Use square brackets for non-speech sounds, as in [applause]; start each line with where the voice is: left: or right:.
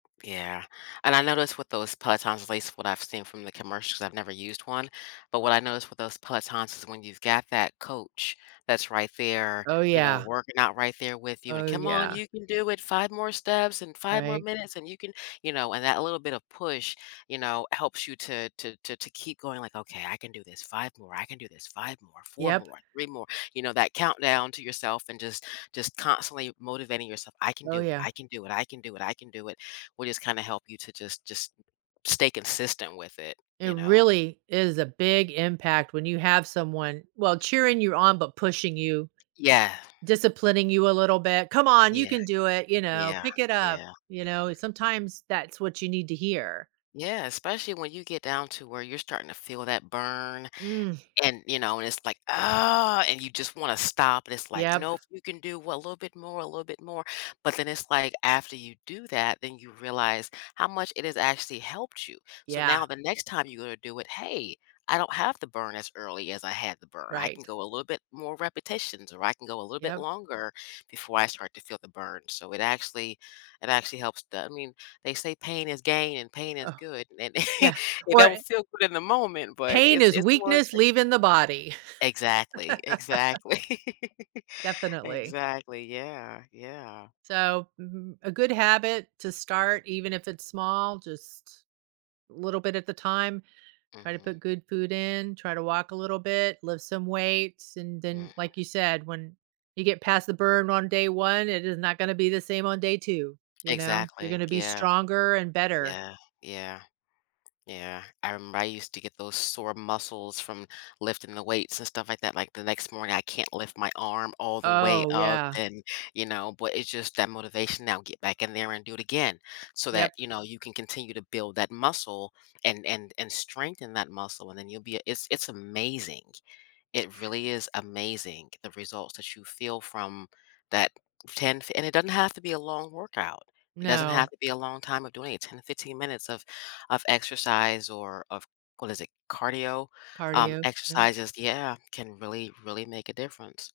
left: Yeah, and I noticed with those pelotons, at least what I've seen from the commercials, I've never used one. But what I noticed with those pelotons is when you've got that coach that's right there,
right: Oh,
left: you know,
right: yeah.
left: working out right there with you, and
right: Oh,
left: "Come on,
right: yeah.
left: you can do it, 5 more steps and 5 more
right: Right?
left: minutes and you can" you know, and that little bit of push, you know, helps you to to to to keep going, like, "Okay, I can do this, 5 more, I can do this, 5 more, 4
right: Yep.
left: more, 3 more," you know, that countdown to yourself and just just constantly motivating yourself, "I can
right: Oh,
left: do it,
right: yeah.
left: I can do it, I can do it, I can do it," will just kinda help you to just just stay consistent with it,
right: It
left: you know.
right: really is a big impact when you have someone, well, cheering you on, but pushing you.
left: Yeah.
right: Disciplining you a little bit, "Come on, you
left: Yeah.
right: can do it," you know,
left: Yeah,
right: "Pick it up,"
left: yeah.
right: you know, sometimes that's what you need to hear.
left: Yeah, especially when you get down to where you're starting to feel that burn
right: Mm.
left: and, you know, and it's, like, "Oh," and you just wanna stop, and it's, like,
right: Yep.
left: "Nope, you can do a little bit more, a little bit more," but then it's, like, after you do that, then you realize how much it has actually helped you. So
right: Yeah.
left: now the next time you're gonna do it, "Hey, I don't have the burn as early as I had the burn. I can
right: Right.
left: go a little bit more repetitions, or I can go a little bit
right: Yep.
left: longer before I start to feel the burn." So it actually it actually helps the I mean, they say pain is gain and pain is
right: Oh.
left: good, and [chuckles]
right: Yeah,
left: it
right: or
left: don't feel good in the moment, but
right: Pain
left: it's
right: is
left: it's worth
right: weakness
left: it.
right: leaving the body.
left: Exactly,
right: [laughs]
left: exactly.
right: Definitely.
left: Exactly, yeah, yeah.
right: So, mhm, a good habit to start, even if it's small, just a little bit at a time. Try to
left: Mhm.
right: put good food in, try to walk a little bit, lift some weights, and then,
left: Mhm.
right: like you said, when you get past the burn on day one, it is not gonna be the same on day 2, you know, you're
left: Exactly,
right: gonna be
left: yeah.
right: stronger and better.
left: Yeah, yeah. Yeah, I remember I used to get those sore muscles from lifting the weights and stuff like that like, the next morning, I can't lift my arm all the way
right: Oh,
left: up
right: yeah.
left: and, you know, but it's just that motivation now get back in there and do it again, so that,
right: Yep.
left: you know, you can continue to build that muscle and and and strengthen that muscle, and then you'll be a it's it's amazing. It really is amazing, the results that you feel from that 10 f and it doesn't have to be a long workout. It doesn't have
right: No.
left: to be a long time of doing it, 10 to 15 minutes of of exercise or of, what is it, cardio, um,
right: Cardio? No.
left: exercises, yeah, can really, really make a difference.